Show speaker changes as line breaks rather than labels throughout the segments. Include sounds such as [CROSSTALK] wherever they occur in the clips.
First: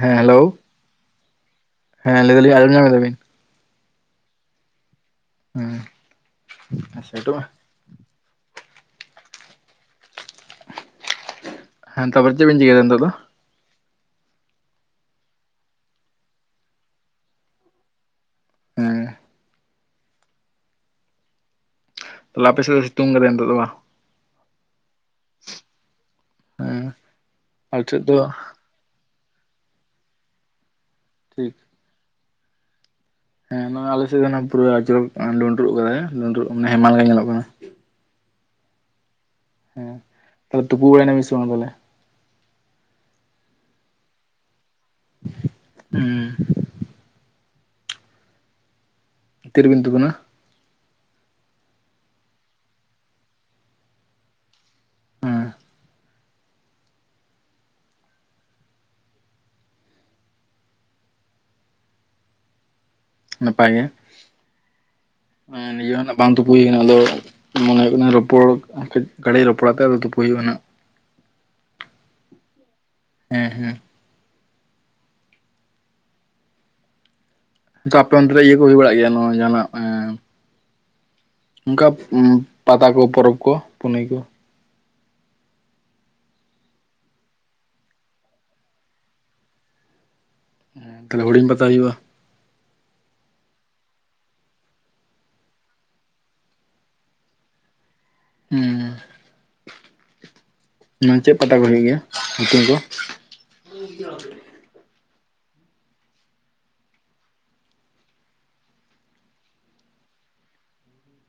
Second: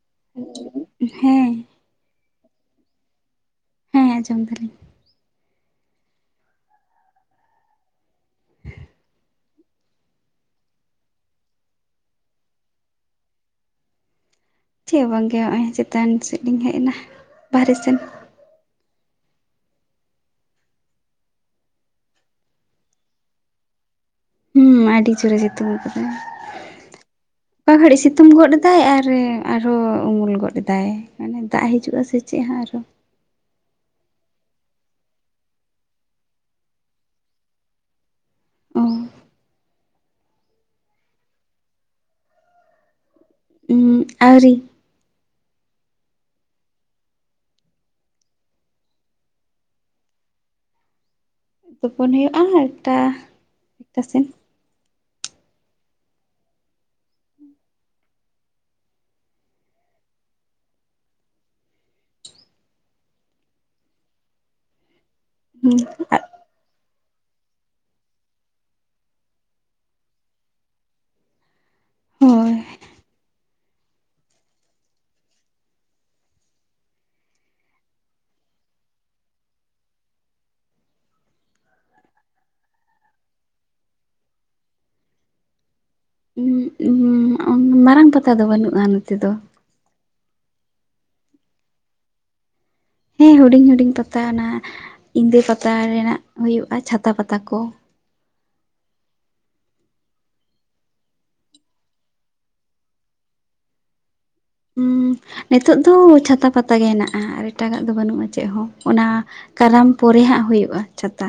ᱦᱮᱸ ᱦᱮᱞᱳ
ᱦᱮᱸ
ᱦᱮᱸ ᱞᱟᱹᱭ ᱫᱟᱞᱤᱧ ᱟᱡᱚᱢ ᱧᱟᱢ ᱮᱫᱟ ᱵᱤᱱ
ᱦᱮᱸ ᱟᱹᱡᱚᱢ ᱫᱟᱞᱤᱧ
ᱦᱮᱸ ᱥᱟᱭᱤᱴᱚᱜ ᱢᱮ ᱦᱮᱸ ᱛᱚᱯᱚᱨ ᱪᱮᱫ ᱵᱮᱱ ᱪᱤᱠᱟᱹᱭᱫᱟ ᱱᱤᱛᱚ ᱫᱚ
ᱪᱮᱫ ᱵᱟᱝᱜᱮ ᱱᱚᱜᱼᱚᱭ ᱪᱮᱛᱟᱱ ᱥᱮᱫ ᱞᱤᱧ ᱦᱮᱡ ᱮᱱᱟ ᱵᱟᱦᱨᱮ ᱥᱮᱱ
ᱦᱮᱸ ᱛᱟᱦᱞᱮ ᱟᱯᱮᱥᱮᱫ ᱫᱚ ᱥᱤᱛᱩᱝᱜ ᱠᱟᱫᱟ ᱱᱤᱛᱚᱜ ᱫᱚᱜ ᱵᱟᱝ
ᱦᱩᱸ ᱟᱹᱰᱤ ᱡᱳᱨᱮ ᱥᱤᱛᱩᱝ ᱟᱠᱟᱭ
ᱦᱮᱸ
ᱚᱠᱟ
ᱟᱞᱮ
ᱜᱷᱟᱹᱲᱤᱡ
ᱥᱮᱫ ᱫᱚ
ᱥᱤᱛᱩᱝ ᱜᱚᱫ ᱫᱟᱭ ᱟᱨᱮ ᱟᱨᱦᱚᱸ ᱩᱢᱩᱞ ᱜᱚᱫ ᱮᱫᱟᱭ ᱢᱟᱱᱮ
ᱴᱷᱤᱠ
ᱫᱟᱜ ᱦᱤᱡᱩᱜᱼᱟ ᱥᱮ ᱪᱮᱫ ᱦᱚᱸ ᱟᱨᱚᱦᱚ
ᱦᱮᱸ ᱱᱚᱜ ᱟᱞᱮᱥᱮᱫ ᱫᱚ ᱱᱟᱹᱜ ᱯᱩᱨᱟᱹ ᱟᱹᱰᱤ ᱡᱳᱨᱮ ᱰᱳᱸᱰᱨᱚᱜ‌ ᱠᱟᱫᱟᱭ ᱰᱳᱸᱰᱨᱚᱜ ᱢᱟᱱᱮ ᱦᱮᱢᱟᱞ ᱜᱮ ᱧᱮᱞᱚᱜ ᱠᱟᱱᱟ
ᱚ
ᱦᱮᱸ ᱛᱟᱦᱽᱞᱮ ᱛᱩᱯᱩ ᱵᱟᱲᱟᱭᱼᱱᱟᱵᱤᱱ ᱥᱮ ᱵᱟᱝ ᱛᱟᱦᱽᱞᱮ
ᱟᱹᱣᱨᱤ
ᱦᱩᱸ ᱛᱤᱨᱤᱵᱤᱱ ᱛᱩᱯᱩᱱᱟᱹ
ᱛᱳᱯᱚᱱ ᱦᱩᱭᱩᱜᱼᱟ ᱮᱠᱴᱟ ᱮᱠᱴᱟ ᱥᱮᱱ
ᱦᱮᱸ ᱱᱟᱯᱟᱭ ᱜᱮ
ᱦᱩᱸ
ᱱᱤᱡᱮ ᱦᱚ ᱱᱟᱜ ᱵᱟᱝ ᱛᱩᱯᱩ ᱦᱩᱭ ᱠᱟᱱᱟ ᱟᱫᱚ ᱢᱟᱱᱮ ᱦᱩᱭᱩᱜ ᱠᱟᱱᱟ ᱨᱚᱯᱚᱲ ᱠᱟᱹᱡ ᱜᱟᱹᱲᱤᱡ ᱨᱚᱯᱚᱲᱟ ᱛᱮ ᱟᱫᱚ ᱛᱩᱯᱩ ᱦᱩᱭᱩᱜᱼᱟ ᱱᱟᱹᱜ
ᱦᱳᱭ
ᱦᱮᱸ ᱦᱮᱸ ᱟᱪᱪᱭ ᱟᱯᱮ ᱚᱱᱛᱮᱨᱮ ᱤᱭᱟᱹ ᱠᱚ ᱦᱩᱭ ᱵᱟᱲᱟᱜ ᱜᱮᱭᱟ ᱱᱚᱭ ᱡᱟᱦᱟᱱᱟᱜ ᱚᱝᱠᱟ ᱩ ᱯᱟᱛᱟ ᱠᱚ ᱯᱚᱨᱚᱵᱽ ᱠᱚ ᱯᱩᱱᱟᱹᱭ ᱠᱚ
ᱢᱟᱨᱟᱝ ᱯᱟᱛᱟ ᱫᱚ ᱵᱟᱹᱱᱩᱜᱼᱟ ᱱᱚᱛᱮ ᱫᱚ
ᱛᱟᱦᱚᱞᱮ ᱦᱩᱤᱧ ᱯᱟᱛᱟ ᱦᱩᱭᱩᱜᱼᱟ
ᱦᱮᱸ ᱦᱩᱰᱤᱧ ᱦᱩᱰᱤᱧ ᱯᱟᱛᱟ ᱱᱟᱦᱟᱜ ᱤᱸᱫᱟᱹ ᱯᱟᱛᱟ ᱨᱮᱱᱟᱜ ᱦᱩᱭᱩᱜᱼᱟ ᱪᱷᱟᱛᱟ ᱯᱟᱛᱟ ᱠᱚ
ᱦᱮᱸ ᱪᱮᱫ ᱯᱟᱛᱟ ᱠᱚ ᱞᱮᱭ ᱜᱮᱭᱟ ᱧᱩᱛᱩᱢ ᱠᱚ [UNINTELLIGIBLE]
ᱦᱩᱸ ᱱᱤᱛᱚᱜ ᱫᱚ ᱪᱷᱟᱛᱟ ᱯᱟᱛᱟ ᱜᱮ ᱦᱮᱱᱟᱜᱼᱟ ᱟᱨ ᱮᱴᱟᱜᱟᱜ ᱫᱚ ᱵᱟᱹᱱᱩᱜᱼᱟ ᱪᱮᱫ ᱦᱚᱸ ᱚᱱᱟ ᱠᱟᱨᱟᱢ ᱯᱚᱨᱮ ᱦᱟᱸᱜ ᱦᱩᱭᱩᱜᱼᱟ ᱪᱷᱟᱛᱟ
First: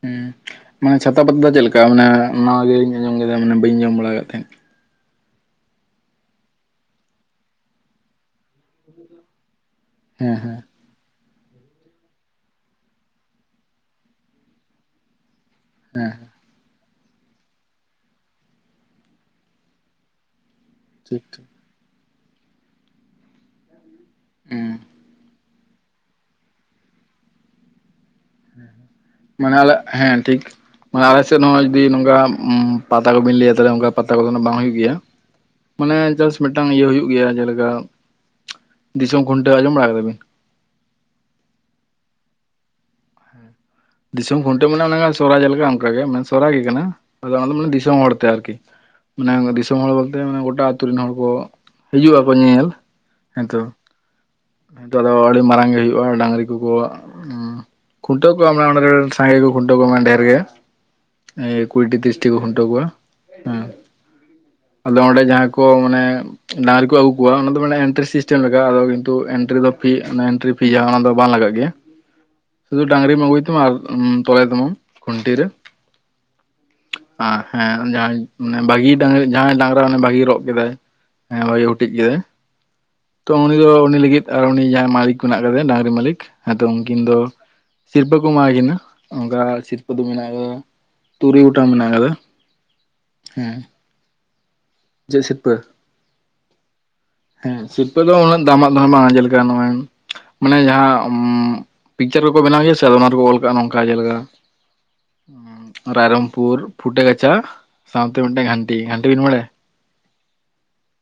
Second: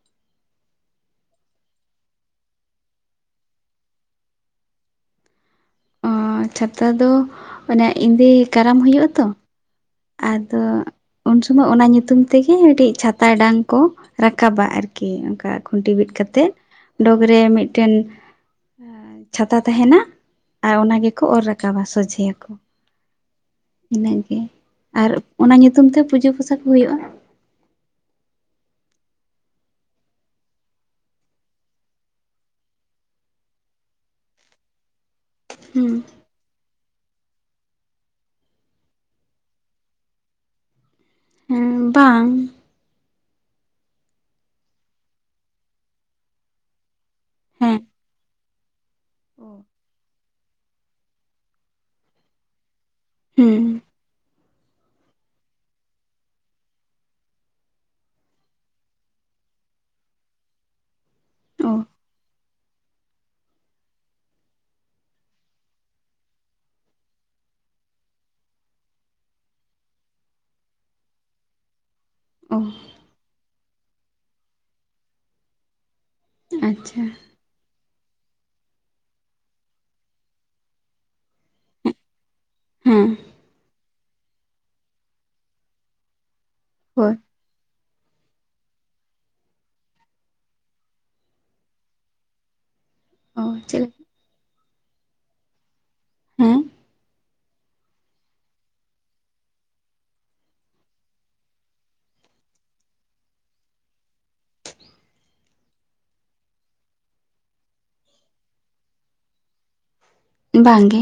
ᱦᱩᱸ ᱢᱟᱱᱮ ᱪᱷᱟᱛᱟ ᱯᱟᱛᱟ ᱫᱚ ᱪᱮᱫ ᱞᱮᱠᱟ ᱢᱟᱱᱮ ᱱᱟᱣᱟᱜᱤᱧ ᱟᱸᱡᱚᱢ ᱠᱮᱫᱟ ᱢᱟᱱᱮ ᱵᱟᱹᱧ ᱟᱸᱡᱚᱢ ᱵᱟᱲᱟ ᱠᱟᱫ ᱛᱟᱦᱮᱸᱫ
ᱚᱹ ᱪᱷᱟᱛᱟ ᱫᱚ ᱚᱱᱮ ᱮᱫᱮ ᱠᱟᱨᱟᱢ ᱦᱩᱭᱩᱜᱼᱟ ᱛᱚ
ᱦᱮᱸ
ᱟᱫᱚ
ᱦᱮᱸ
ᱩᱱ ᱥᱚᱢᱚᱭ ᱚᱱᱟ ᱧᱩᱛᱩᱢ ᱛᱮᱜᱮ ᱢᱤᱫᱴᱤᱡ ᱪᱷᱟᱛᱟᱭ ᱰᱟᱝ ᱠᱚ ᱨᱟᱠᱟᱵᱟ ᱟᱨᱠᱤ ᱚᱝᱠᱟ ᱠᱷᱩᱱᱴᱤ ᱵᱤᱫ ᱠᱟᱛᱮᱫ ᱰᱚᱜᱽᱨᱮ ᱢᱤᱫᱴᱮᱱ ᱪᱷᱟᱛᱟ ᱛᱟᱦᱮᱱᱟ ᱟᱨ ᱚᱱᱟ
ᱴᱷᱤᱠ
ᱜᱮᱠᱚ ᱚᱨ
ᱴᱷᱤᱠ
ᱨᱟᱠᱟᱵᱟ ᱥᱚᱡᱷᱮᱭᱟᱠᱚ ᱤᱱᱟᱹᱜᱮ
ᱦᱩᱸ
ᱟᱨ ᱚᱱᱟ ᱧᱩᱛᱩᱢ ᱛᱮ ᱯᱩᱡᱟᱹ ᱯᱟᱥᱟ ᱠᱚ ᱦᱩᱭᱩᱜᱼᱟ
ᱢᱟᱱᱮ ᱟᱞᱮ ᱦᱮᱸ ᱴᱷᱤᱠ ᱢᱟᱱᱮ ᱟᱞᱮ ᱥᱮᱫ ᱦᱚᱸ ᱡᱩᱫᱤ ᱱᱚᱝᱠᱟ ᱯᱟᱛᱟ ᱠᱚᱵᱤᱱ ᱞᱟᱹᱭᱟ ᱚᱱᱠᱟ ᱯᱟᱛᱟ ᱠᱚᱫᱚ ᱵᱟᱝ ᱦᱩᱭᱩᱜᱭ ᱜᱮᱭᱟ
ᱦᱮᱸ
ᱢᱟᱱᱮ ᱡᱟᱥ ᱢᱤᱫᱴᱟᱝ ᱤᱭᱟᱹ ᱦᱩᱭᱩᱜ ᱜᱮᱭᱟ ᱡᱮᱞᱮᱠᱟ ᱫᱤᱥᱚᱢ ᱠᱷᱩᱱᱴᱟᱹᱣ ᱟᱸᱡᱚᱢ ᱵᱟᱲᱟ ᱠᱟᱫᱟᱵᱤᱱ
ᱦᱮᱸ ᱵᱟᱝ
ᱫᱤᱥᱚᱢ ᱠᱷᱩᱱᱴᱟᱹᱣ ᱢᱟᱱᱮ ᱥᱚᱨᱦᱟᱭ ᱞᱮᱠᱟ ᱚᱱᱠᱟᱜᱮ ᱢᱟᱱᱮ ᱥᱚᱨᱦᱟᱭ ᱜᱮ ᱠᱟᱱᱟ ᱟᱫᱚ ᱚᱱᱟ ᱫᱚ ᱢᱟᱱᱮ
ᱦᱮᱸ
ᱫᱤᱥᱚᱢ ᱦᱚᱲᱛᱮ ᱟᱨᱠᱤ ᱢᱟᱱᱮ ᱫᱤᱥᱚᱢ ᱦᱚᱲ ᱵᱚᱞᱛᱮ ᱢᱟᱱᱮ ᱜᱚᱴᱟ ᱟᱛᱳ ᱨᱮᱱ ᱦᱚᱲ ᱠᱚ ᱦᱤᱡᱩᱜ ᱟᱠᱚ ᱧᱮᱧᱮᱞ ᱦᱮᱸᱛᱚ
ᱦᱮᱸ
ᱦᱮᱛᱚ ᱟᱫᱚ ᱟᱹᱰᱤ ᱢᱟᱨᱟᱝ ᱜᱮ ᱦᱩᱭᱩᱜᱼᱟ ᱰᱟᱝᱨᱤ ᱠᱚᱠᱚ ᱠᱷᱩᱱᱴᱟᱹᱣ ᱚᱸᱰᱮ ᱨᱮᱱ ᱥᱟᱸᱜᱮ ᱠᱚ ᱠᱷᱩᱱᱴᱟᱹᱣ ᱠᱚᱣᱟ ᱰᱷᱮᱨ ᱜᱮ ᱮ
ᱚ
ᱠᱩᱲᱤᱴᱤ ᱛᱨᱤᱥᱴᱤ ᱠᱚ ᱠᱷᱩᱱᱴᱟᱹ ᱠᱚᱣᱟ ᱦᱮᱸ ᱟᱫᱚ ᱚᱸᱰᱮ ᱡᱟᱦᱟᱸ ᱠᱚ ᱢᱟᱱᱮ ᱰᱟᱝᱨᱤ ᱠᱚ ᱟᱹᱜᱩ ᱠᱚᱣᱟ ᱚᱱᱟ ᱫᱚ ᱢᱟᱱᱮ ᱮᱱᱴᱨᱤ ᱥᱤᱥᱴᱮᱢ ᱞᱟᱜ ᱟᱫᱚ ᱠᱤᱱᱛᱩ ᱮᱱᱴᱨᱤ ᱫᱚ ᱯᱷᱤ ᱮᱱᱴᱨᱤ ᱯᱷᱤ ᱡᱟᱦᱟᱸ ᱚᱱᱟ ᱫᱚ ᱵᱟᱝ ᱞᱟᱜᱟᱜ ᱜᱮᱭᱟ
ᱦᱮ
ᱥᱩᱫᱩ ᱰᱟᱝᱨᱤᱢ ᱟᱹᱜᱩᱭ ᱛᱟᱢᱟ ᱟᱨ ᱛᱚᱞᱮ ᱛᱟᱢᱟ ᱠᱷᱩᱱᱴᱤ ᱨᱮ
ᱟᱪᱷᱟ
ᱦᱮᱸ ᱡᱟᱦᱟᱸᱭ ᱵᱷᱟᱹᱜᱤ ᱡᱟᱦᱟᱸᱭ ᱰᱟᱝᱨᱟ ᱵᱷᱟᱜᱤ ᱨᱚᱜ ᱠᱮᱫᱟᱭ ᱦᱮᱸ ᱳᱭ ᱦᱩᱴᱤᱡ ᱜᱤᱭᱟ. ᱭ
ᱦᱮᱸ
ᱛᱚ ᱩᱱᱤ ᱫᱚ ᱩᱱᱤ ᱞᱟᱹᱜᱤᱫ ᱟᱨ ᱩᱱᱤ ᱡᱟᱦᱟᱸᱭ ᱢᱟᱞᱤᱠ ᱢᱮᱱᱟᱜ ᱠᱟᱫᱮᱭᱟ ᱰᱟᱝᱨᱤ ᱢᱟᱞᱤᱠ ᱱᱤᱛᱚᱝ ᱩᱱᱠᱤᱱ
ᱦᱳᱭ
ᱫᱚ ᱥᱤᱨᱯᱟᱹ ᱠᱚ ᱮᱢ ᱠᱤᱱᱟᱹ ᱚᱱᱠᱟ ᱥᱤᱨᱯᱟᱹ ᱫᱚ ᱢᱮᱱᱟᱜᱼᱟ ᱛᱩᱨᱩᱭ ᱜᱴᱟᱝ ᱢᱮᱱᱟᱜ ᱟᱠᱟᱫᱟ᱾
ᱚ
ᱦᱮᱸ
ᱪᱮᱫ
ᱪᱮᱫ ᱥᱤᱨᱯᱟᱹ?
ᱦᱮᱸ
ᱦᱮᱸ ᱥᱤᱨᱯᱟᱹ ᱫᱚ ᱩᱱᱟᱹᱜ ᱫᱟᱢᱟᱜ ᱫᱚ ᱵᱟᱝ ᱡᱮᱞᱮᱠᱟ ᱱᱚᱜᱼᱚᱭ ᱢᱟᱱᱮ ᱡᱟᱦᱟᱸ ᱯᱤᱠᱪᱟᱨ ᱠᱚᱠᱚ ᱵᱮᱱᱟᱣ ᱜᱮᱭᱟ ᱥᱮ ᱚᱱᱟ ᱨᱮᱠᱚ ᱚᱞ ᱠᱟᱜᱼᱟ ᱱᱚᱝᱠᱟ ᱡᱮᱞᱮᱠᱟ ᱨᱟᱭᱨᱚᱝᱯᱩᱨ ᱯᱷᱩᱴᱟᱹ ᱜᱟᱪᱷᱟ ᱥᱟᱶᱛᱮ ᱢᱤᱫᱴᱟᱝ ᱟᱱᱴᱤ ᱟᱱᱴᱤ ᱵᱤᱱ ᱵᱟᱲᱟᱭᱟ
ᱵᱟᱝ ᱜᱮ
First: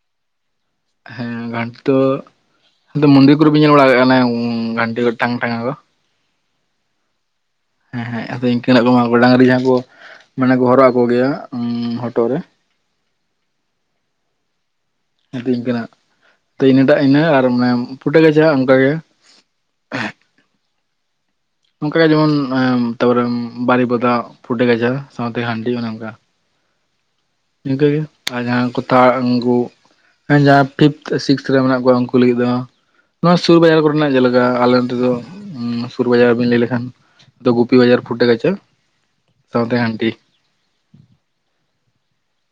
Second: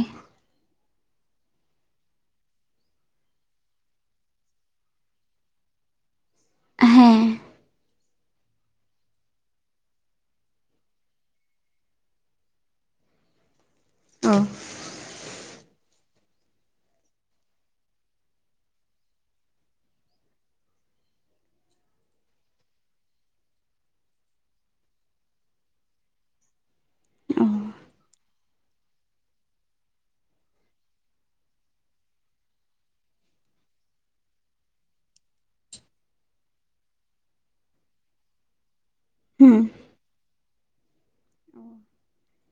ᱦᱮᱸ ᱜᱷᱟᱴ ᱫᱚ ᱟᱫᱚ ᱢᱚᱱᱫᱤᱨ ᱠᱚᱨᱮᱵᱮᱱ ᱧᱮᱞ ᱵᱟᱲᱟᱜ ᱠᱟ ᱦᱟᱱᱮ ᱜᱷᱟᱱᱴᱤ ᱠᱚ ᱴᱟᱝ ᱴᱷᱟᱝᱜᱟ ᱠᱚ
ᱦᱮᱸ
ᱦᱮᱸ ᱦᱮᱸ ᱟᱫᱚ ᱤᱱᱠᱟᱹᱱᱟᱜ ᱠᱚᱢᱟ ᱰᱟᱝᱨᱤ ᱡᱟᱦᱟᱸ ᱠᱚ ᱢᱟᱱᱮ ᱠᱚ ᱦᱚᱨᱚᱜ ᱟᱠᱚ ᱜᱮᱭᱟ ᱦᱚᱴᱚᱜ ᱨᱮ
ᱚ
ᱦᱮᱸᱛ ᱤᱱᱠᱟᱹᱱᱟᱜ ᱛᱚ ᱤᱱᱟᱹᱴᱟᱜ ᱤᱱᱟᱹ ᱟᱨ ᱢᱟᱱᱮ ᱯᱷᱩᱴᱟᱹ ᱜᱟᱪᱷᱟ ᱚᱱᱠᱟᱜ ᱜᱮ ᱚᱱᱠᱟᱜᱮ ᱡᱮᱢᱚᱱ ᱛᱟᱯᱚᱨᱮ ᱵᱟᱨᱤᱯᱚᱫᱟᱜ ᱯᱷᱩᱴᱟᱹ ᱜᱟᱪᱷᱟ ᱥᱟᱶᱛᱮ ᱦᱟᱺᱰᱤ ᱚᱱᱮ ᱚᱱᱠᱟ
ᱚ
ᱱᱚᱝᱠᱟᱹᱜ ᱜᱮ ᱟᱨ ᱡᱟᱦᱟᱸᱭ ᱠᱚ ᱛᱟᱲ ᱟᱸᱜᱩ ᱦᱮᱸ ᱡᱟᱦᱟᱸᱭ ᱯᱷᱤᱯᱛᱷ ᱥᱤᱠᱥᱛᱷ ᱨᱮ ᱢᱮᱱᱟᱜ ᱠᱚᱣᱟ ᱩᱱᱠᱩ ᱞᱟᱹᱜᱤᱫ ᱫᱚ ᱱᱚᱶᱟ ᱥᱩᱨ ᱵᱟᱡᱟᱨ ᱠᱚᱨᱮᱱᱟᱜ ᱡᱮᱞᱮᱠᱟ ᱟᱞᱮ ᱱᱚᱛᱮ ᱫᱚ ᱥᱩᱨ ᱵᱟᱡᱟᱨ ᱵᱮᱱ ᱞᱟᱹᱭ ᱞᱮᱠᱷᱟᱱ ᱫᱚ ᱜᱩᱯᱤ ᱵᱟᱡᱟᱨ ᱯᱷᱩᱴᱮ ᱠᱟᱪ
ᱦᱮᱸ
ᱥᱟᱶᱛᱮ ᱜᱟᱱᱴᱤ
[INAUDIBLE]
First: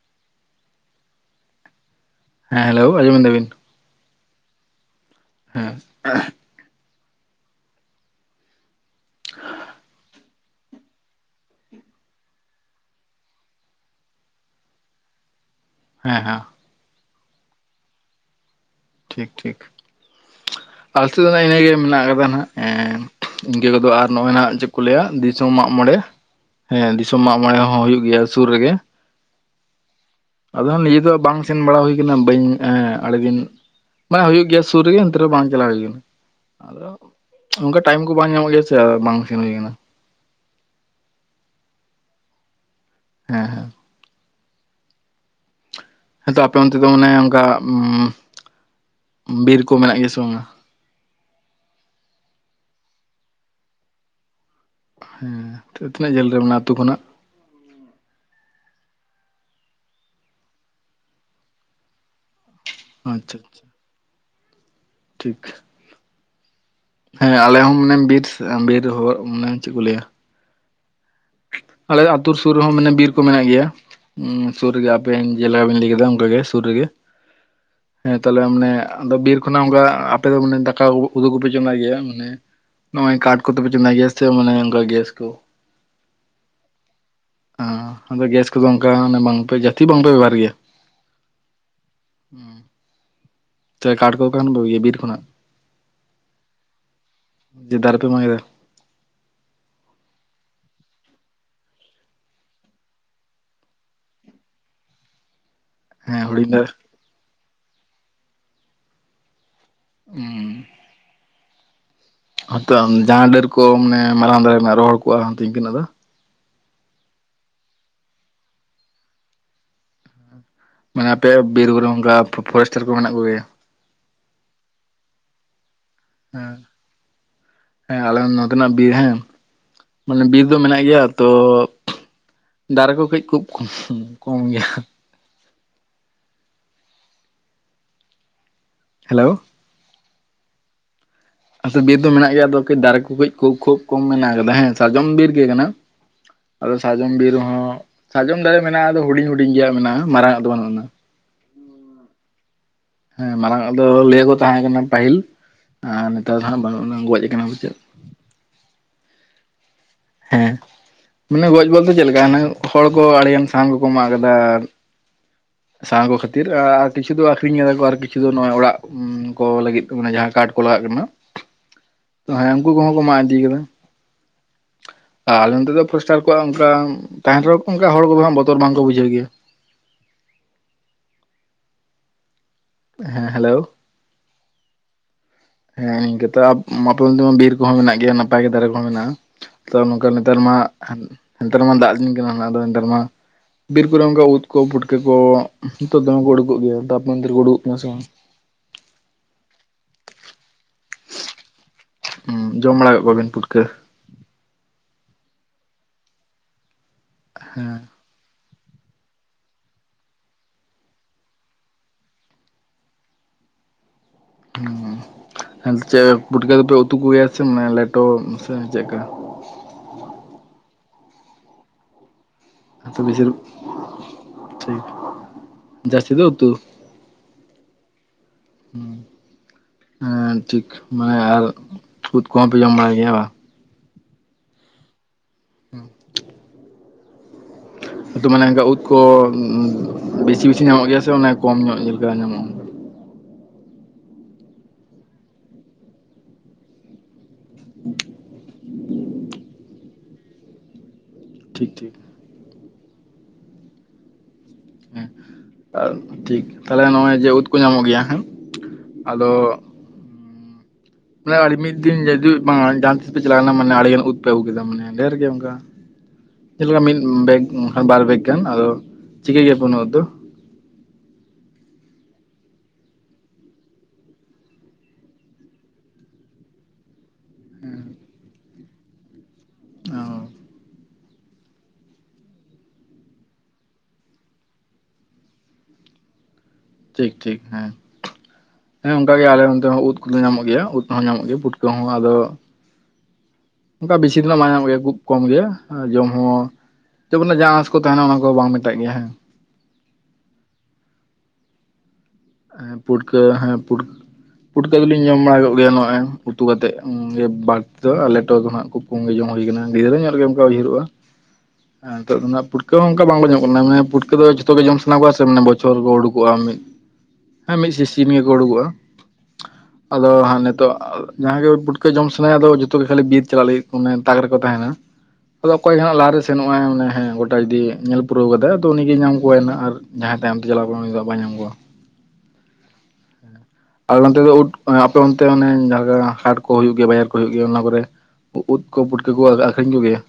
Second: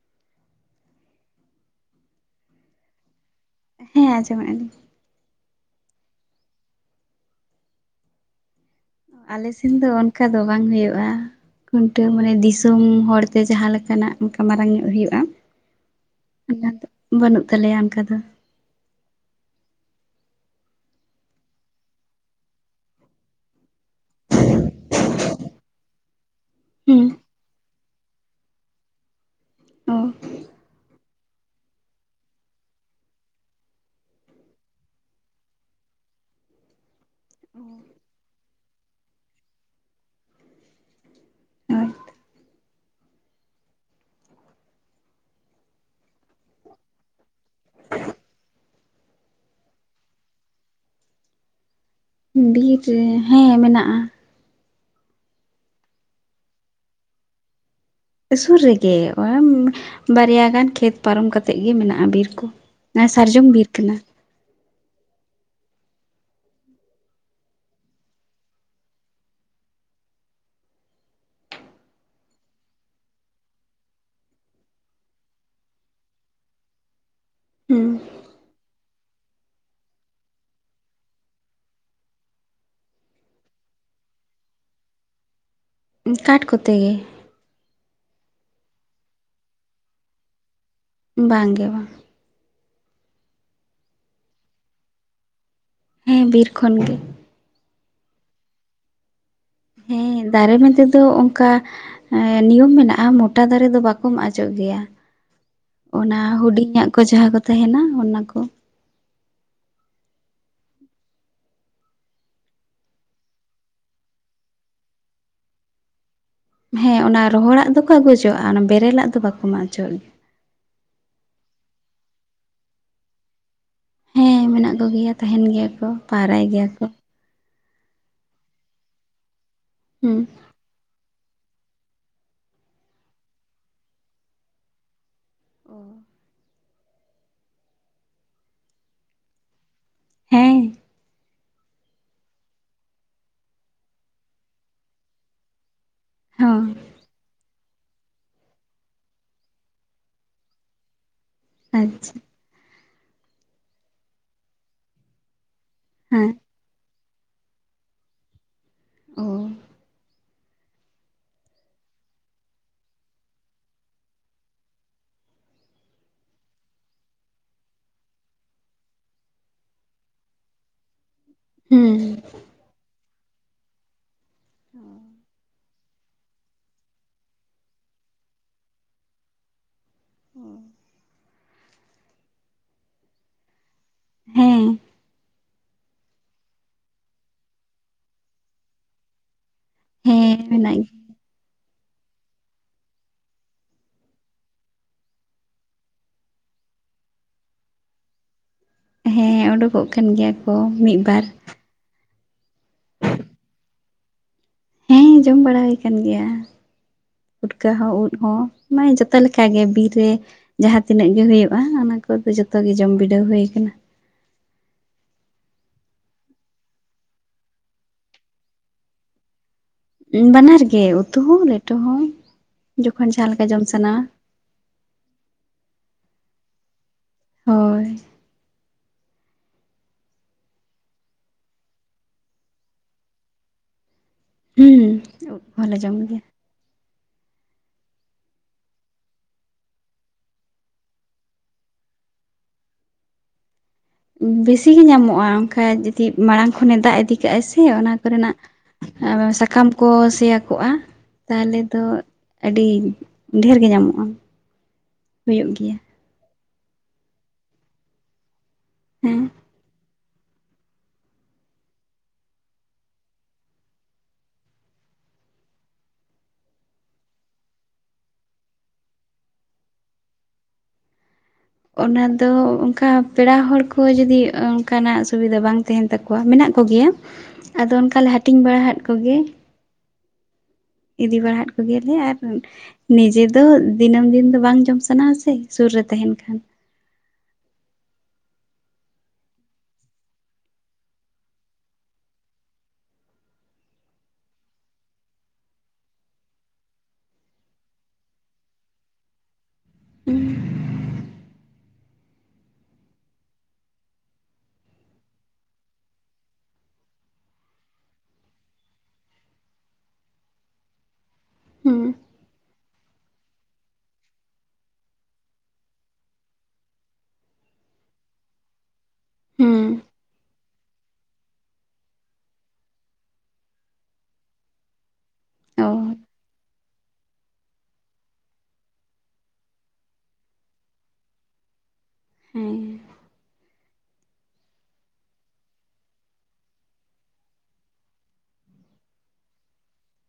ᱦᱮᱸ ᱦᱮᱞᱳ ᱟᱡᱚᱢ ᱢᱮᱫᱟ ᱵᱤᱱ
ᱦᱮᱸ ᱟᱡᱚᱢᱮᱫ -ᱟ ᱞᱤᱧ
ᱦᱮᱸ
ᱟᱞᱮ ᱥᱮᱱ ᱫᱚ ᱚᱱᱠᱟ ᱫᱚ ᱵᱟᱝ ᱦᱩᱭᱩᱜᱼᱟ ᱠᱷᱩᱱᱴᱟᱹᱣ ᱢᱟᱱᱮ ᱫᱤᱥᱚᱢ ᱦᱚᱲᱛᱮ ᱡᱟᱦᱟᱸ ᱞᱮᱠᱟᱱᱟᱜ ᱚᱱᱠᱟ ᱢᱟᱨᱟᱝ ᱧᱚᱜ ᱦᱩᱭᱩᱜᱼᱟ
ᱦᱮᱸ ᱦᱮᱸ
ᱵᱟᱹᱱᱩᱜ ᱛᱟᱞᱮᱭᱟ ᱚᱱᱠᱟ ᱫᱚ
ᱴᱷᱤᱠ ᱴᱷᱤᱠ
[INAUDIBLE]
ᱟᱞᱮ ᱥᱤᱫ ᱫᱚ ᱱᱟᱜ ᱤᱱᱟᱹ ᱜᱮ ᱢᱮᱱᱟᱜ ᱠᱟᱫᱟ ᱱᱟᱜ ᱤᱱᱠᱟᱹ ᱠᱚᱫᱚ ᱟᱨ ᱱᱚᱜᱼᱚᱭ ᱱᱟᱦᱟᱜ ᱪᱮᱫ ᱠᱚ ᱞᱟᱹᱭᱟ ᱫᱤᱥᱚᱢ ᱢᱟᱜ ᱢᱚᱬᱮ
[INAUDIBLE]
ᱦᱮᱸ ᱫᱤᱥᱚᱢ ᱢᱟᱜ ᱢᱚᱬᱮ ᱦᱚᱸ ᱦᱩᱭᱩᱜ ᱜᱮᱭᱟ ᱥᱩᱨ ᱨᱮᱜᱮ
ᱚ
ᱟᱫᱚ ᱱᱤᱡᱮ ᱫᱚ ᱵᱟᱝ ᱥᱮᱱ ᱵᱟᱲᱟ ᱦᱩᱭ ᱟᱠᱟᱱᱟ ᱵᱟᱹᱧ ᱦᱮᱸ ᱟᱹᱰᱤ ᱫᱤᱱ ᱢᱟᱱᱮ ᱦᱚ ᱦᱩᱭᱩᱜ ᱜᱮᱭᱟ ᱥᱩᱨ ᱨᱮᱜᱮ ᱚᱱᱛᱮ ᱨᱮᱦᱚᱸ ᱵᱟᱝ ᱪᱟᱞᱟᱣ ᱦᱩᱭ ᱟᱠᱟᱱᱟ ᱟᱫᱚ ᱚᱱᱠᱟ ᱴᱟᱭᱤᱢ ᱠᱚ ᱵᱟᱝ ᱧᱟᱢᱚᱜ ᱜᱮᱭᱟ ᱥᱮ ᱵᱟᱝ ᱥᱮᱱ ᱦᱩᱭᱩᱜᱼᱟ ᱟᱠᱟᱱᱟ
ᱟᱨ
ᱦᱮᱸ ᱦᱮᱸ ᱟᱫ ᱟᱯᱮ ᱚᱱᱛᱮ ᱫᱚ ᱢᱟᱱᱮ ᱚᱱᱠᱟ ᱵᱤᱨ ᱠᱚ ᱢᱮᱱᱟᱜ ᱜᱮᱭᱟ ᱥᱮ ᱵᱟᱝ?
ᱵᱤᱨ ᱨᱮ ᱦᱮᱸ ᱢᱮᱱᱟᱜᱼᱟ
ᱦᱮᱸ ᱛᱤᱱᱟᱹᱜ ᱡᱷᱟᱹᱞ ᱨᱮ ᱢᱮᱱᱟᱜᱼᱟ ᱟᱹᱛᱩ ᱠᱷᱚᱱᱟᱜ?
ᱥᱩᱨ ᱨᱮᱜᱮ ᱵᱟᱨᱭᱟ ᱜᱟᱱ ᱠᱷᱮᱛ ᱯᱟᱨᱚᱢ ᱠᱟᱛᱮᱫ ᱜᱮ ᱢᱮᱱᱟᱜᱼᱟ ᱵᱤᱨ ᱠᱚ
ᱟᱪᱪᱷᱟ
ᱮᱸᱥᱟᱨᱡᱚᱢ
ᱟᱪᱪᱷᱟ
ᱵᱤᱨ ᱠᱟᱱᱟ
ᱴᱷᱤᱠ ᱦᱮᱸ ᱟᱞᱮ ᱦᱚᱸ ᱢᱟᱱᱮ ᱵᱤᱨ ᱵᱤᱨ ᱦᱚᱲ ᱢᱟᱱᱮ ᱪᱮᱫ ᱠᱚ ᱞᱟᱹᱭᱟ ᱟᱞᱮ ᱟᱹᱛᱩ ᱥᱩᱨ ᱨᱮᱦᱚᱸ ᱢᱟᱱᱮ ᱵᱤᱨ ᱠᱚ ᱢᱮᱱᱟᱜ ᱜᱮᱭᱟ ᱥᱩᱨ ᱨᱮᱜᱮ ᱟᱵᱮᱱ ᱡᱮᱞᱮᱠᱟ ᱵᱮᱱ ᱞᱟᱹᱭ ᱠᱮᱫᱟ ᱚᱱᱠᱟᱜ ᱜᱮ ᱥᱩᱨ ᱨᱮᱜᱮ
ᱦᱩᱸ
ᱦᱮᱸ ᱛᱟᱦᱚᱞᱮ ᱢᱟᱱᱮ ᱵᱤᱨ ᱠᱷᱚᱱᱟᱜ ᱚᱱᱠᱟ ᱟᱯᱮ ᱫᱚ ᱢᱟᱱᱮ ᱫᱟᱠᱟ ᱩᱫᱩᱜᱯᱮ ᱪᱚᱸᱫᱟᱭ ᱜᱮᱭᱟ ᱢᱟᱱᱮ ᱱᱚᱜᱼᱚᱭ ᱠᱟᱴ ᱠᱚᱛᱮ ᱯᱮ ᱪᱚᱸᱫᱟᱭ ᱜᱮᱭᱟᱥ ᱥᱮ ᱢᱟᱱᱮ ᱚᱱᱠᱟ ᱜᱮᱥ ᱠᱚ
ᱠᱟᱴ ᱠᱚᱛᱮ ᱜᱮ
ᱦᱚᱸ ᱟᱫᱚ ᱜᱮᱥ ᱠᱚᱫᱚ ᱚᱱᱠᱟ ᱵᱟᱝᱯᱮ ᱡᱟᱹᱥᱛᱤ ᱵᱟᱝᱯᱮ ᱵᱮᱵᱚᱦᱟᱨ ᱜᱮᱭᱟ
ᱵᱟᱝ ᱜᱮ ᱵᱟᱝ
ᱦᱮᱸ ᱛᱮ ᱠᱟᱴᱠᱚ ᱚᱠᱟ ᱠᱷᱚᱱ ᱯᱮ ᱟᱹᱜᱩᱨᱟ ᱵᱤᱨ ᱠᱷᱚᱱᱟᱜ
ᱦᱮᱸ ᱵᱤᱨ ᱠᱷᱚᱱ ᱜᱮ
ᱡᱮ ᱫᱟᱨᱮ ᱯᱮ ᱢᱟᱜ ᱠᱮᱫᱟ
ᱦᱮᱸ ᱫᱟᱨᱮ ᱢᱮᱱ ᱛᱮᱫᱚ ᱚᱱᱠᱟ ᱱᱤᱭᱚᱢ ᱢᱮᱱᱟᱜᱼᱟ ᱢᱳᱴᱟ ᱫᱟᱨᱮ ᱫᱚ ᱵᱟᱠᱚ ᱢᱟᱜ ᱦᱚᱪᱚᱜ ᱜᱮᱭᱟ ᱚᱱᱟ
ᱦᱮᱸ ᱦᱩᱰᱤᱧ ᱫᱟᱨᱮ
ᱦᱩᱰᱤᱧᱟᱜ ᱠᱚ ᱡᱟᱦᱟᱸ ᱠᱚ ᱛᱟᱦᱮᱱᱟ ᱚᱱᱟᱠᱚ
ᱦᱩᱸ ᱦᱛᱳ ᱡᱟᱦᱟᱸ ᱰᱟᱹᱨ ᱠᱚ ᱢᱟᱱᱮ ᱢᱟᱨᱟᱝ ᱫᱷᱟᱨᱮ ᱨᱮᱱᱟᱜ ᱨᱚᱦᱚᱲ ᱠᱚᱜᱼᱟ ᱤᱱᱠᱟᱹᱱᱟᱜ ᱫᱚ
ᱦᱮᱸ ᱚᱱᱟ ᱨᱚᱦᱚᱲᱟᱜ ᱫᱚᱠᱚ ᱟᱹ ᱜᱩᱚᱡᱚᱜᱼᱟ ᱚᱱᱟ ᱵᱮᱨᱮᱞᱟᱜ ᱫᱚ ᱵᱟᱠᱚ ᱢᱟᱜ ᱪᱚᱣᱟᱜ ᱜᱮᱭᱟ
ᱢᱟᱱᱮ ᱟᱯᱮᱭᱟᱜ ᱵᱤᱨ ᱵᱩᱨᱩ ᱚᱱᱠᱟ ᱯᱷᱚᱨᱮᱥᱴᱟᱨ ᱠᱚ ᱢᱮᱱᱟᱜ ᱠᱚᱜᱮᱭᱟ
ᱦᱮᱸ ᱢᱮᱱᱟᱜ ᱠᱚᱜᱮᱭᱟ ᱛᱟᱦᱮᱱ ᱜᱮᱭᱟ ᱠᱚ ᱯᱟᱦᱨᱟᱭ
ᱦᱮᱸ
ᱜᱮᱭᱟ ᱠᱚ
ᱦᱮᱸ ᱟᱞᱮ ᱱᱚᱛᱮᱱᱟᱜ ᱵᱤᱨ ᱦᱮᱸ
ᱦᱩᱸ
ᱢᱟᱱᱮ ᱵᱤᱨ ᱫᱚ ᱢᱮᱱᱟᱜ ᱜᱮᱭᱟ ᱛᱚ ᱫᱟᱨᱮ ᱠᱚ ᱠᱟᱹᱡ ᱠᱷᱩᱵ ᱠᱚᱢ ᱜᱮᱭᱟ
ᱚ
ᱦᱮᱞᱳᱣ
ᱦᱮᱸ
ᱟᱞᱮᱥᱮᱫ ᱵᱤᱨ ᱫᱚ ᱢᱮᱱᱟᱜ ᱜᱮᱭᱟ ᱟᱫᱚ ᱠᱟᱹᱡ ᱫᱟᱨᱮ ᱠᱚ ᱠᱟᱹᱡ ᱠᱷᱩᱵ ᱠᱚᱢ ᱢᱮᱱᱟᱜ ᱟᱠᱟᱫᱟ ᱦᱮᱸ ᱥᱟᱨᱡᱚᱢ ᱵᱤᱨ ᱜᱮ ᱠᱟᱱᱟ
ᱦᱚᱸ
ᱟᱫᱚ ᱥᱟᱨᱡᱚᱢ ᱵᱤᱨ ᱦᱚᱸ ᱥᱟᱨᱡᱚᱢ ᱫᱟᱨᱮ ᱢᱮᱱᱟᱜᱼᱟ ᱟᱫᱚ ᱦᱩᱰᱤᱧ ᱦᱩᱰᱤᱧ ᱜᱮ ᱢᱮᱱᱟᱜᱼᱟ ᱢᱟᱨᱟᱝ ᱟᱜ ᱫᱚ ᱵᱟᱹᱱᱩᱜ ᱟᱱᱟ
ᱟᱪᱪᱷᱟ
ᱦᱮᱸ ᱢᱟᱨᱟᱝ ᱟᱜ ᱫᱚ ᱞᱟᱹᱭᱟᱠᱚ ᱛᱟᱦᱮᱸ ᱠᱟᱱᱟ ᱯᱟᱹᱦᱤᱞ ᱟᱨ
ᱦᱮᱸ
ᱱᱮᱛᱟᱨ ᱫᱚ ᱦᱟᱸᱜ ᱵᱟᱹᱱᱩᱜ ᱜᱚᱡ ᱟᱠᱟᱱᱟ ᱥᱮ ᱪᱮᱫ
ᱚ
ᱦᱮᱸ ᱢᱟᱱᱮ ᱜᱚᱡ ᱵᱚᱞᱛᱮ ᱪᱮᱫ ᱞᱮᱠᱟ ᱦᱟᱱᱮ ᱦᱚᱲ ᱠᱚ ᱟᱹᱰᱤᱜᱟᱱ ᱥᱟᱦᱟᱱ ᱠᱚᱠᱚ ᱢᱟᱜ ᱠᱟᱫᱟ
[INAUDIBLE]
ᱥᱟᱦᱟᱱ ᱠᱚ ᱠᱷᱟᱹᱛᱤᱨ ᱟᱨ ᱠᱤᱪᱷᱩ ᱫᱚ ᱟᱠᱷᱨᱤᱧ ᱮᱫᱟ ᱠᱚ ᱟᱨ ᱠᱤᱪᱷᱩ ᱫᱚ ᱱᱚᱜᱼᱚᱭ ᱚᱲᱟᱜ ᱠᱚ ᱞᱟᱹᱜᱤᱫ ᱢᱟᱱᱮ ᱡᱟᱦᱟᱸ ᱠᱟᱴ ᱠᱚ ᱞᱟᱜᱟᱜ ᱠᱟᱱᱟ
[INAUDIBLE]
ᱦᱮᱸ ᱩᱱᱠᱩ ᱠᱚᱦᱚᱸ ᱠᱚ ᱢᱟᱜ ᱤᱫᱤ ᱠᱟᱫᱟ
ᱚ
ᱟᱨ ᱟᱞᱮ ᱱᱚᱛᱮ ᱫᱚ ᱯᱷᱥᱴᱟᱨ ᱠᱚ ᱚᱱᱠᱟ ᱛᱟᱦᱮᱱ ᱨᱮᱦᱚᱸ ᱚᱱᱠᱟ ᱦᱚᱲ ᱠᱚ ᱵᱚᱛᱚᱨ ᱵᱟᱝᱠᱚ ᱵᱩᱡᱷᱟᱹᱣ ᱜᱮᱭᱟ
ᱳ
ᱦᱮᱸ ᱦᱮᱞᱳᱣ
ᱦᱮᱸ
ᱦᱮᱸ ᱱᱤᱝᱠᱟᱹ ᱛᱚ ᱟᱯᱮ ᱚᱱᱛᱮ ᱢᱟ ᱵᱤᱨ ᱠᱚᱦᱚᱸ ᱢᱮᱱᱟᱜ ᱜᱮᱭᱟ ᱱᱟᱯᱟᱭ ᱜᱮ ᱫᱟᱨᱮ ᱠᱚᱦᱚᱸ ᱢᱮᱱᱟᱜᱼᱟ ᱛᱚ ᱱᱚᱝᱠᱟ ᱱᱮᱛᱟᱨ
ᱦᱮᱸ
ᱢᱟ
ᱢᱮᱱᱟᱜ
ᱱᱮᱛᱟᱨ ᱢᱟ ᱫᱟᱜ ᱫᱤᱱ ᱠᱟᱱᱟ ᱟᱫᱚ ᱱᱮᱛᱟᱨ ᱢᱟ ᱵᱤᱨ ᱠᱚᱨᱮ ᱚᱱᱠᱟ ᱩᱫ ᱠᱚ ᱯᱷᱩᱴᱠᱟᱹ ᱠᱚ ᱱᱤᱛᱚᱜ ᱫᱚᱢᱮ ᱠᱚ ᱩᱰᱩᱠᱚᱜ ᱜᱮᱭᱟ ᱛᱚ ᱟᱯᱮ ᱚᱱᱛᱮ ᱨᱮ ᱠᱚ ᱩᱰᱩᱠᱚᱜ ᱠᱟᱱᱟ ᱥᱮ ᱵᱟᱝ
ᱦᱮᱸ ᱚᱰᱩᱠᱚᱜ ᱠᱟᱱ ᱜᱮᱭᱟ ᱠᱚ᱾ ᱢᱤᱫ - ᱵᱟᱨ
ᱦᱩᱸ ᱡᱚᱢ ᱵᱟᱲᱟ ᱠᱮᱫ ᱠᱚᱣᱟᱵᱮᱱ ᱯᱩᱴᱠᱟᱹ?
ᱦᱮᱸ ᱡᱚᱢ ᱵᱟᱲᱟ ᱦᱩᱭ ᱠᱟᱱᱟᱱ ᱜᱮᱭᱟ᱾ ᱯᱷᱩᱴᱠᱟᱹ
ᱦᱮᱸ
ᱦᱚᱸ, ᱩᱫ ᱦᱚ ᱢᱟᱱᱮ ᱡᱚᱛᱚ ᱞᱮᱠᱟᱜ ᱜᱮ ᱵᱤᱨ ᱨᱮ ᱡᱟᱦᱟᱸ ᱛᱤᱱᱟᱹᱜ ᱜᱮ ᱦᱩᱭᱩᱜᱼᱟ᱾ ᱚᱱᱟ ᱠᱚᱫᱚ ᱡᱚᱛᱚ ᱜᱮ ᱡᱚᱢ ᱵᱤᱰᱟᱹᱣ ᱦᱩᱭ ᱟᱠᱟᱱᱟ᱾
ᱦᱮᱸ ᱪᱮᱫ ᱯᱩᱴᱠᱟᱹ ᱫᱚ ᱯᱮ ᱩᱛᱩ ᱠᱚᱜᱮᱭᱟ ᱥᱮ ᱢᱟᱱᱮ ᱞᱮᱴᱚ ᱥᱮ ᱪᱮᱫᱠᱟ?
ᱵᱟᱱᱟᱨ ᱜᱮ ᱩᱛᱩ ᱦᱚᱸ ᱞᱮᱴᱚ ᱦᱚᱸ᱾
ᱟ
ᱡᱚᱠᱷᱚᱱ
ᱵᱮᱥᱤᱨ
ᱡᱟᱦᱟᱸ ᱞᱮᱠᱟ ᱡᱚᱢ ᱥᱟᱱᱟᱣᱟ
ᱴᱷᱤᱠ ᱡᱟᱹᱥᱛᱤ ᱫᱚ ᱩᱛᱩ
ᱦᱳᱭ
ᱦᱮᱸ ᱴᱷᱤᱠ ᱢᱟᱱᱮ ᱟᱨ ᱢᱟᱱᱮ ᱩᱫ ᱠᱚᱦᱚᱸ ᱯᱮ ᱡᱚᱢ ᱵᱟᱲᱟᱭ ᱜᱮᱭᱟ ᱵᱟᱝ?
ᱦᱩᱸ ᱩᱫᱽ ᱠᱚᱦᱚᱸ ᱞᱮ ᱡᱚᱢ ᱜᱮᱭᱟ᱾
ᱛᱚ ᱢᱟᱱᱮ ᱚᱱᱠᱟ ᱩᱫ ᱠᱚ ᱵᱮᱥᱤ- ᱵᱮᱥᱤ ᱧᱟᱢᱚᱜ ᱜᱮᱭᱟ ᱥᱮ ᱚᱱᱮ ᱠᱚᱢ ᱧᱚᱜ ᱞᱮᱠᱟ ᱧᱟᱢᱚᱜᱼᱟ?
ᱵᱮᱥᱤᱜ ᱜᱮ ᱧᱟᱢᱚᱜᱼᱟ, ᱚᱱᱠᱟᱱ ᱡᱩᱫᱤ ᱢᱟᱲᱟᱝ ᱠᱷᱚᱱᱮ ᱫᱟᱜ ᱤᱫᱤ ᱪᱤᱠᱟᱹᱜᱟᱭ ᱥᱮ ᱚᱱᱟ ᱠᱚᱨᱮᱱᱟᱜ ᱥᱟᱠᱟᱢ ᱠᱚ ᱥᱮᱭᱟᱠᱚᱜᱼᱟ᱾ ᱛᱟᱦᱚᱞᱮ
ᱴᱷᱤᱠ
ᱫᱚ
ᱴᱷᱤᱠ
ᱟᱹᱰᱤ ᱰᱷᱮᱨ ᱜᱮ ᱧᱟᱢᱚᱜᱼᱟ᱾ ᱦᱩᱭᱩᱜ ᱜᱮᱭᱟ
ᱦᱮᱸ ᱴᱷᱤᱠ ᱛᱟᱦᱞᱮ ᱱᱚᱜᱼᱚᱭ ᱡᱮ ᱩᱫᱽ ᱠᱚ ᱧᱟᱢᱚᱜ ᱜᱮᱭᱟ, ᱦᱮᱸ
ᱦᱮᱸ
ᱟᱫᱚ ᱢᱟᱱᱮ ᱟᱹᱰᱤ ᱢᱤᱫ ᱫᱤᱱ ᱡᱩᱫᱤ ᱵᱟᱝ ᱡᱟᱦᱟᱸᱟᱱ ᱛᱤᱥ ᱯᱮ ᱪᱟᱞᱟᱣ ᱠᱟᱱᱟ ᱢᱟᱱᱮ ᱟᱹᱰᱤᱜᱟᱱ ᱩᱫ ᱯᱮ ᱟᱹᱜᱩ ᱠᱮᱫᱟ, ᱢᱟᱱᱮ ᱰᱷᱮᱨ ᱜᱮ ᱚᱱᱠᱟ ᱪᱮᱫ ᱞᱮᱠᱟ ᱢᱤᱫ ᱵᱮᱜᱽᱟᱱ ᱵᱟᱨ ᱵᱮᱜᱽ ᱜᱟᱱ ᱟᱫᱚ ᱪᱤᱠᱟᱹ ᱜᱮᱭᱟ ᱯᱮ ᱩᱱᱟᱹᱜ ᱫᱚ?
ᱚᱱᱟ ᱫᱚ ᱚᱱᱠᱟ ᱯᱮᱲᱟ ᱦᱚᱲ ᱠᱚ ᱡᱩᱫᱤ ᱚᱱᱠᱟᱱᱟᱜ ᱥᱩᱵᱤᱫᱷᱟ ᱵᱟᱝ ᱛᱟᱦᱮᱱ ᱛᱟᱠᱚᱣᱟ ᱢᱮᱱᱟᱜ ᱠᱚᱜᱮᱭᱟ, ᱟᱫᱚ ᱚᱱᱠᱟᱞᱮ ᱦᱟᱹᱴᱤᱧ ᱵᱟᱲᱟ ᱟᱫ ᱠᱚᱜᱮ
ᱚ
ᱤᱫᱤ ᱵᱟᱲᱟᱫ ᱠᱚᱜᱮᱭᱟᱞᱮ ᱟᱨ ᱱᱤᱡᱮ ᱫᱚ ᱫᱤᱱᱟᱹᱢ ᱫᱤᱱ ᱫᱚ ᱵᱟᱝ ᱡᱚᱢ ᱥᱟᱱᱟ ᱟ ᱥᱮ ᱥᱩᱨ ᱨᱮ ᱛᱟᱦᱮᱱ ᱠᱷᱟᱱ
ᱴᱷᱤᱠ ᱴᱷᱤᱠ ᱦᱮᱸ ᱦᱮᱸ ᱚᱱᱠᱟᱟᱜ ᱜᱮ ᱟᱞᱮ ᱚᱱᱛᱮ ᱦᱚᱸ ᱩᱫ ᱠᱚᱫᱚ ᱧᱟᱢᱚᱜ ᱜᱮᱭᱟ ᱩᱫ ᱦᱚᱸ ᱧᱟᱢᱚᱜ ᱜᱮᱭᱟ ᱯᱩᱴᱠᱟᱹ ᱦᱚᱸ ᱟᱫᱚ ᱚᱱᱠᱟ ᱵᱮᱥᱤ ᱫᱱᱟᱜ ᱢᱟᱟᱭ ᱧᱟᱢᱚᱜ ᱜᱮᱭᱟ ᱠᱷᱩᱵ ᱠᱚᱢ ᱜᱮᱭᱟ ᱟᱨ ᱡᱚᱢ ᱦᱚᱸ ᱪᱚᱵᱚᱱᱮ ᱡᱟᱦᱟᱸ ᱟᱸᱥ ᱠᱚ ᱛᱟᱦᱮᱱᱟ ᱚᱱᱟ ᱠᱚ ᱵᱟᱝ ᱢᱮᱛᱟᱜ ᱜᱮᱭᱟ ᱦᱮᱸ᱾
ᱦᱩᱸ
ᱦᱮᱸ ᱯᱩᱴᱠᱟᱹ ᱦᱮᱸ ᱯᱩᱴᱠ ᱯᱩᱴᱚᱠᱚ ᱫᱚᱞᱤᱧ ᱡᱚᱢ ᱵᱟᱲᱟᱠᱜ ᱜᱮᱭᱟ, ᱱᱚᱜᱼᱚᱭ ᱩᱛᱩ ᱠᱟᱛᱮᱫ ᱵᱟᱹᱲᱛᱤ ᱫᱚ ᱟᱞ ᱴᱚ ᱫᱚ ᱦᱟᱜ ᱠᱚ ᱠᱚᱸᱜᱮ ᱡᱚᱝ ᱦᱩᱭᱭᱟ ᱟᱠᱟᱱᱟ ᱜᱤᱫᱽᱨᱟᱹ ᱧᱮᱞ ᱜᱮ ᱚᱱᱠᱟ ᱩᱭᱟᱹᱨᱚᱜᱼᱟ,
ᱦᱮᱸ
ᱱᱤᱛᱚᱜ ᱫᱚ ᱱᱟᱱᱟᱜ ᱯᱩᱠᱟᱹ ᱦᱚᱸ ᱚᱱᱠᱟ ᱵᱟᱝᱠᱚ ᱧᱚᱜ ᱠᱟᱱᱟᱟᱱᱮ ᱯᱩᱟᱹᱠᱟᱹ ᱫᱚ ᱡᱚᱛ ᱜᱮ ᱡᱚᱢᱟᱱᱟ ᱠᱚᱣᱟ ᱥᱮ ᱢᱟᱱᱮ ᱵᱚᱪᱷᱚᱨ ᱠᱚ ᱩᱰᱩᱠᱚᱜᱼᱟ ᱢᱤᱫ ᱦᱮᱸ ᱢᱤᱫ ᱥᱤ ᱥᱤᱢ ᱜᱮᱠᱚ ᱩᱰᱩᱠᱚᱜᱼᱟ᱾
ᱦᱩᱸ
ᱟᱫᱚ ᱦᱟᱸᱜ ᱱᱤᱛᱚᱜ ᱡᱟᱦᱟᱸ ᱜᱮ ᱯᱩᱴᱠᱟᱹ ᱡᱚᱢ ᱥᱟᱱᱟᱭᱟ ᱟᱫᱚ ᱡᱚᱛᱚ ᱜᱮ ᱠᱷᱟᱹᱞᱤ ᱵᱤᱨ ᱪᱟᱞᱟᱜ ᱞᱟᱹᱜᱤᱫ ᱢᱟᱱᱮ ᱫᱟᱠ ᱨᱮᱠᱚ ᱛᱟᱦᱮᱱᱟ᱾ ᱟᱫᱚ
ᱚ
ᱚᱠᱚᱭ ᱫᱚ ᱱᱟᱜ ᱞᱟᱦᱟ ᱨᱮ ᱥᱮᱱᱚᱜᱼᱟ ᱳᱫᱽ ᱮᱴᱟᱜ ᱡᱩᱫᱤ ᱧᱮᱞ ᱯᱩᱨᱟᱹᱣ ᱠᱟᱫᱟᱭ ᱛᱫᱚ ᱩᱱᱤᱜᱮ ᱧᱟᱢ ᱠᱚᱣᱟᱟᱭᱱᱟᱹᱜ ᱟᱨ ᱡᱟᱦᱟᱸᱭ ᱛᱟᱭᱚᱢ ᱛᱮ ᱪᱟᱞᱞᱟᱣ ᱠᱟᱱᱟ ᱩᱱᱤ ᱫᱚᱟᱜ ᱵᱟᱭ ᱧᱟᱢ ᱠᱚᱣᱟ᱾
ᱦᱮᱸ
ᱟᱞᱮ ᱚᱱᱛᱮ ᱫᱚ ᱩᱴ ᱟᱯᱮ ᱚᱱᱛᱮ ᱚᱱᱮ ᱡᱟᱦᱟᱸ ᱞᱮᱠᱟ ᱦᱟᱴ ᱠᱚ ᱦᱩᱭᱩᱜ ᱜᱮᱭᱟ ᱵᱟᱡᱟᱨ ᱠᱚ ᱦᱩᱭᱩᱜ ᱜᱮᱭᱟ ᱚᱱᱟ ᱠᱚᱨᱮ ᱩᱫᱽ ᱠᱚ ᱯᱩᱴᱠᱳ ᱠᱚ ᱟᱠᱷᱨᱤᱧ ᱠᱚ ᱜᱮᱭᱟ?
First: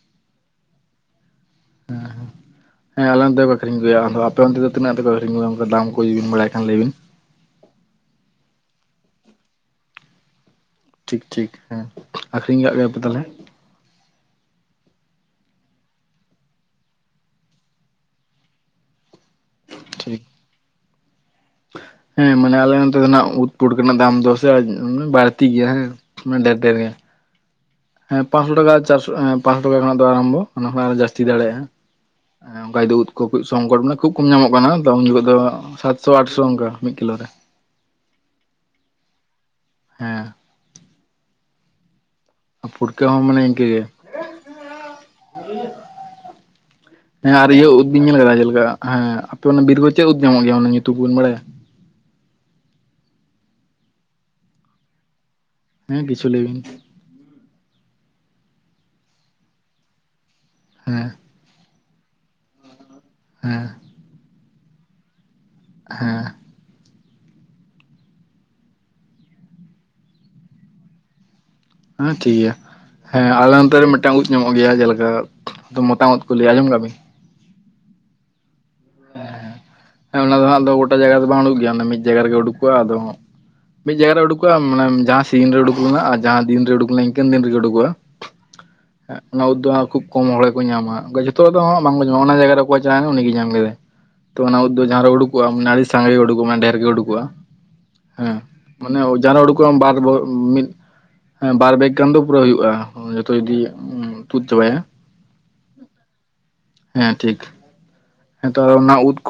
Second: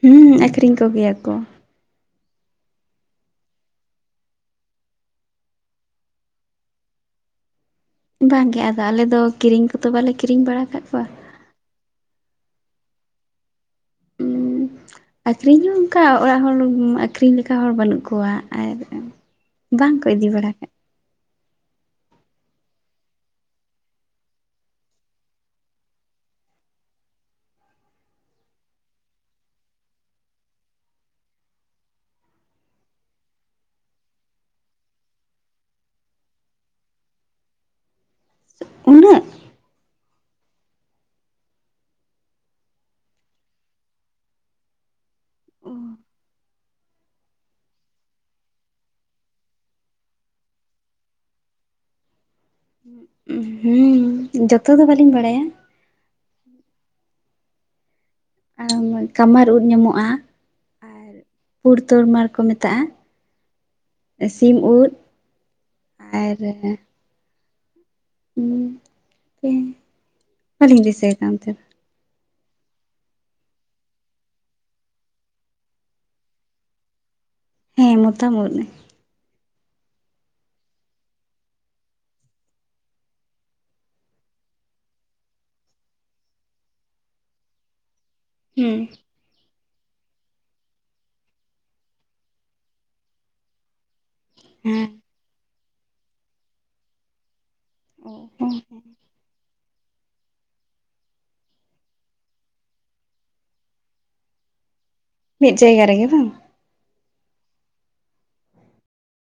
ᱦᱩᱸ ᱟᱹᱠᱷᱨᱤᱧ ᱠᱚᱜᱮᱭᱟ ᱠᱚ᱾
ᱦᱮᱸ ᱦᱸᱮᱸ ᱟᱞᱮ ᱚᱱᱛᱮ ᱫᱚ ᱠᱚ ᱟᱠᱷᱨᱤᱧᱜᱭᱟ ᱟᱫᱚ ᱟᱯᱮ ᱚᱱᱛᱮ ᱫᱚ ᱛᱤᱱᱟᱹᱜ ᱛᱮᱯᱮ ᱟᱹᱷᱨᱤᱧᱜᱭᱟ ᱚᱱ ᱫᱟᱢ ᱠᱚ? ᱦᱳᱭ ᱡᱩᱫᱤ ᱵᱤᱱ ᱵᱟᱲᱟᱭᱟᱱ ᱠᱷᱟᱱ ᱞᱟᱹᱭᱵᱤᱱ᱾
ᱵᱟᱝᱜᱮ ᱟᱫᱚ ᱟᱞᱮᱫ ᱫᱚ ᱠᱤᱨᱤᱧ ᱠᱚᱛᱚ ᱵᱟᱞᱮ ᱠᱤᱨᱤᱧ ᱵᱟᱲᱟ ᱟᱠᱟᱫ ᱠᱚᱣᱟ᱾
ᱴᱷᱤᱠ ᱴᱷᱤᱠ ᱦᱮᱸ ᱟᱠᱷᱨᱤᱧ ᱠᱟᱜ ᱜᱮᱭᱟᱯᱮ ᱛᱟᱦᱚᱞᱮ?
ᱦᱩᱸ ᱟᱠᱷᱨᱤᱧ ᱦᱚᱸ ᱚᱱᱠᱟ ᱚᱲᱟᱜ ᱩᱢ ᱟᱠᱷᱨᱤᱧ ᱞᱮᱠᱟ ᱦᱚᱲ ᱵᱟᱹᱱᱩᱜ ᱠᱚᱣᱟ, ᱟᱨ ᱵᱟᱝᱠᱚ
ᱴᱷᱤᱠ
ᱤᱫᱤ ᱵᱟᱲᱟ ᱠᱟᱜ
ᱦᱮᱸ ᱢᱟᱱᱮ ᱟᱞᱮ ᱱᱚᱛᱮ ᱫᱚᱱᱟᱜ ᱩᱫ ᱯᱩᱴ ᱨᱮᱱᱟᱜ ᱫᱟᱢ ᱫᱚᱥᱮ ᱵᱟᱹᱲᱛᱤ ᱜᱮᱭᱟ ᱦᱮᱸ᱾ ᱢᱟᱱᱮᱮ ᱰᱮᱨ-ᱰᱮᱨ ᱜᱮᱭᱟ᱾ ᱦᱮᱸ ᱯᱟᱸᱥᱚ ᱴᱟᱠᱟ ᱟᱨ ᱪᱟᱨᱚᱥᱚ ᱮᱸ ᱯᱟᱸᱥᱚ ᱴᱟᱠᱟ ᱠᱷᱚᱱᱟᱜ ᱫᱚ ᱟᱨᱟᱢᱵᱚ ᱚᱱᱟ ᱠᱷᱚ ᱟᱨ ᱡᱟᱹᱥᱛᱤ ᱫᱟᱲᱮᱭᱟᱜᱼᱟ᱾ ᱚᱱᱠᱟ ᱡᱩᱫᱤ ᱫᱚ ᱩᱫ ᱠᱚ ᱥᱚᱝᱠᱚᱴ ᱢᱮᱱᱟᱜᱼᱟ ᱠᱷᱩᱵ ᱠᱚᱢ ᱧᱟᱢᱚᱜ ᱠᱟᱱᱟ ᱩᱱ ᱡᱚᱠᱷᱚᱡ ᱫᱚ ᱥᱟᱛᱥᱚ ᱟᱴᱥᱚ ᱚᱱᱠᱟ ᱢᱤᱫ ᱠᱤᱞᱳ ᱨᱮ᱾
ᱩᱱᱟᱹᱜ!
ᱦᱮᱸ ᱯᱷᱩᱴᱠᱟᱹ ᱦᱚᱸ ᱢᱟᱱᱮ ᱤᱱᱠᱟᱹ ᱜᱮ᱾
ᱚ
ᱦᱮᱸ ᱟᱨ ᱤᱭᱟᱹ ᱩᱫ ᱵᱤᱱ ᱧᱮᱞ ᱟᱠᱟᱫᱟ ᱡᱮ ᱞᱮᱠᱟ ᱦᱮᱸ ᱟᱯᱮ ᱚᱱᱟ ᱵᱤᱨ ᱠᱚ ᱪᱮᱫ ᱩᱫ ᱧᱟᱢᱚᱜ ᱜᱮᱭᱟ, ᱚᱱᱟ ᱧᱩᱛᱩᱢ ᱠᱚᱵᱮᱱ ᱵᱟᱲᱟᱭᱟ?
ᱩᱸ ᱦᱩᱸ ᱡᱚᱛᱚ ᱫᱚ ᱵᱟᱹᱞᱤᱧ ᱵᱟᱲᱟᱭᱟ,
ᱦᱮᱸ ᱠᱤᱪᱷᱩ ᱞᱟᱹᱭ ᱵᱤᱱ᱾
ᱟᱢ ᱠᱟᱢᱟᱨ ᱳᱫᱽ ᱧᱟᱢᱚᱜᱼᱟ᱾
ᱦᱮᱸ
ᱯᱩᱸᱴ ᱛᱚᱨ ᱢᱟᱲ ᱠᱚ ᱢᱮᱛᱟᱜᱼᱟ᱾
ᱦᱮᱸ
ᱥᱤᱢ ᱩᱫ
ᱦᱮᱸ
ᱟᱨ [UNINTELLIGIBLE] ᱵᱟᱹᱞᱤᱧ ᱫᱤᱥᱟᱹᱭ ᱫᱟ ᱚᱱᱛᱮ ᱫᱚ
ᱦᱮᱸ ᱴᱷᱤᱠ ᱜᱮᱭᱟ ᱦᱮᱸ ᱟᱞᱮ ᱚᱱᱛᱮ ᱨᱮ ᱢᱤᱫᱴᱟᱝ ᱩᱫ ᱧᱟᱢᱚᱜ ᱜᱮᱭᱟ ᱡᱮᱞᱮᱠᱟ ᱢᱚᱛᱟᱢ ᱩᱫ ᱠᱚ ᱞᱟᱹᱭᱟ ᱟᱸᱡᱚᱢ ᱠᱟᱜ-ᱟ ᱵᱤᱱ
ᱦᱮᱸ ᱢᱚᱛᱟᱢ ᱳᱫᱽ᱾
ᱦᱮᱸ ᱚᱱᱟ ᱫᱚ ᱦᱟᱜ ᱫᱚ ᱜᱚᱴᱟ ᱡᱟᱭᱜᱟ ᱨᱮᱫᱚ ᱵᱟᱝ ᱩᱰᱩ ᱜᱮᱭᱟ ᱢᱤᱫ ᱡᱟᱭᱜᱟ ᱨᱮᱜᱮ ᱩᱰᱩᱠᱚᱜᱼᱟ, ᱟᱫᱚ ᱢᱤᱫ ᱡᱟᱭᱜᱟ ᱨᱮ ᱩᱰᱩᱠᱚᱜᱼᱟ ᱢᱟᱱᱮ ᱡᱟᱦᱟᱸ ᱥᱤᱡᱤᱱ ᱨᱮ ᱩᱰᱩᱠ ᱞᱮᱱᱟ ᱟᱨ ᱡᱟᱦᱟᱸ ᱫᱤᱱ ᱨᱮ ᱩᱰᱩᱠ ᱞᱮᱱᱟ ᱤᱱᱠᱟᱹᱱ ᱫᱤᱱ ᱨᱮᱜᱮ ᱩᱰᱩᱠᱚᱼᱟ᱾
ᱦᱩᱸ
ᱚᱱᱟ ᱩᱫᱽ ᱫᱚ ᱠᱷᱩᱵ ᱠᱚᱢ ᱦᱚᱲ ᱜᱮ ᱠᱚ ᱧᱟᱢᱟ ᱚᱱᱠᱟ ᱡᱷᱚᱛᱚ ᱦᱚᱲ ᱫᱚ ᱦᱚᱸ ᱵᱟᱝᱠᱚ ᱧᱟᱢᱟ ᱚᱱᱟ ᱡᱟᱭᱜᱟ ᱨᱮ ᱚᱠᱚᱭ ᱪᱟᱞᱟᱣᱱᱟ ᱩᱱᱤᱜᱮᱭ ᱧᱟᱢ ᱠᱮᱫᱟᱭ᱾ ᱛᱚ ᱚᱱᱟ ᱩᱫᱽ ᱫᱚ
ᱦᱮᱸ
ᱡᱟᱦᱟᱸ ᱨᱮ ᱩᱰᱩᱠᱚᱜ-ᱟ ᱟᱹᱰᱤ ᱥᱟᱸᱜᱮ ᱜᱮ ᱩᱰᱩᱚᱜᱼᱟ ᱰᱷᱮᱨ ᱜᱮ ᱩᱰᱩᱚᱜᱼᱟ᱾ ᱦᱮᱸ ᱢᱟᱱᱮ ᱡᱟᱦᱟᱸ ᱨᱮ ᱩᱰᱩᱠᱚᱜ ᱟᱢ ᱵᱟᱨ ᱵᱚ ᱢᱤᱫ ᱦᱮᱸ ᱵᱟᱨ ᱵᱮᱜ ᱜᱟᱱ ᱫᱚ ᱯᱩᱨᱟᱹ ᱦᱩᱭᱩᱜᱼᱟ ᱡᱚᱛᱚ ᱡᱩᱫᱤ ᱛᱩᱫ ᱪᱟᱵᱟᱭᱟ
ᱢᱤᱫ ᱡᱟᱭᱜᱟ ᱨᱮᱜᱮ ᱵᱟᱝ
ᱦᱮᱸ ᱴᱷᱤᱠ ᱦᱮᱸ ᱛᱚ ᱟᱨ ᱚᱱᱟ ᱩᱫ ᱠᱚ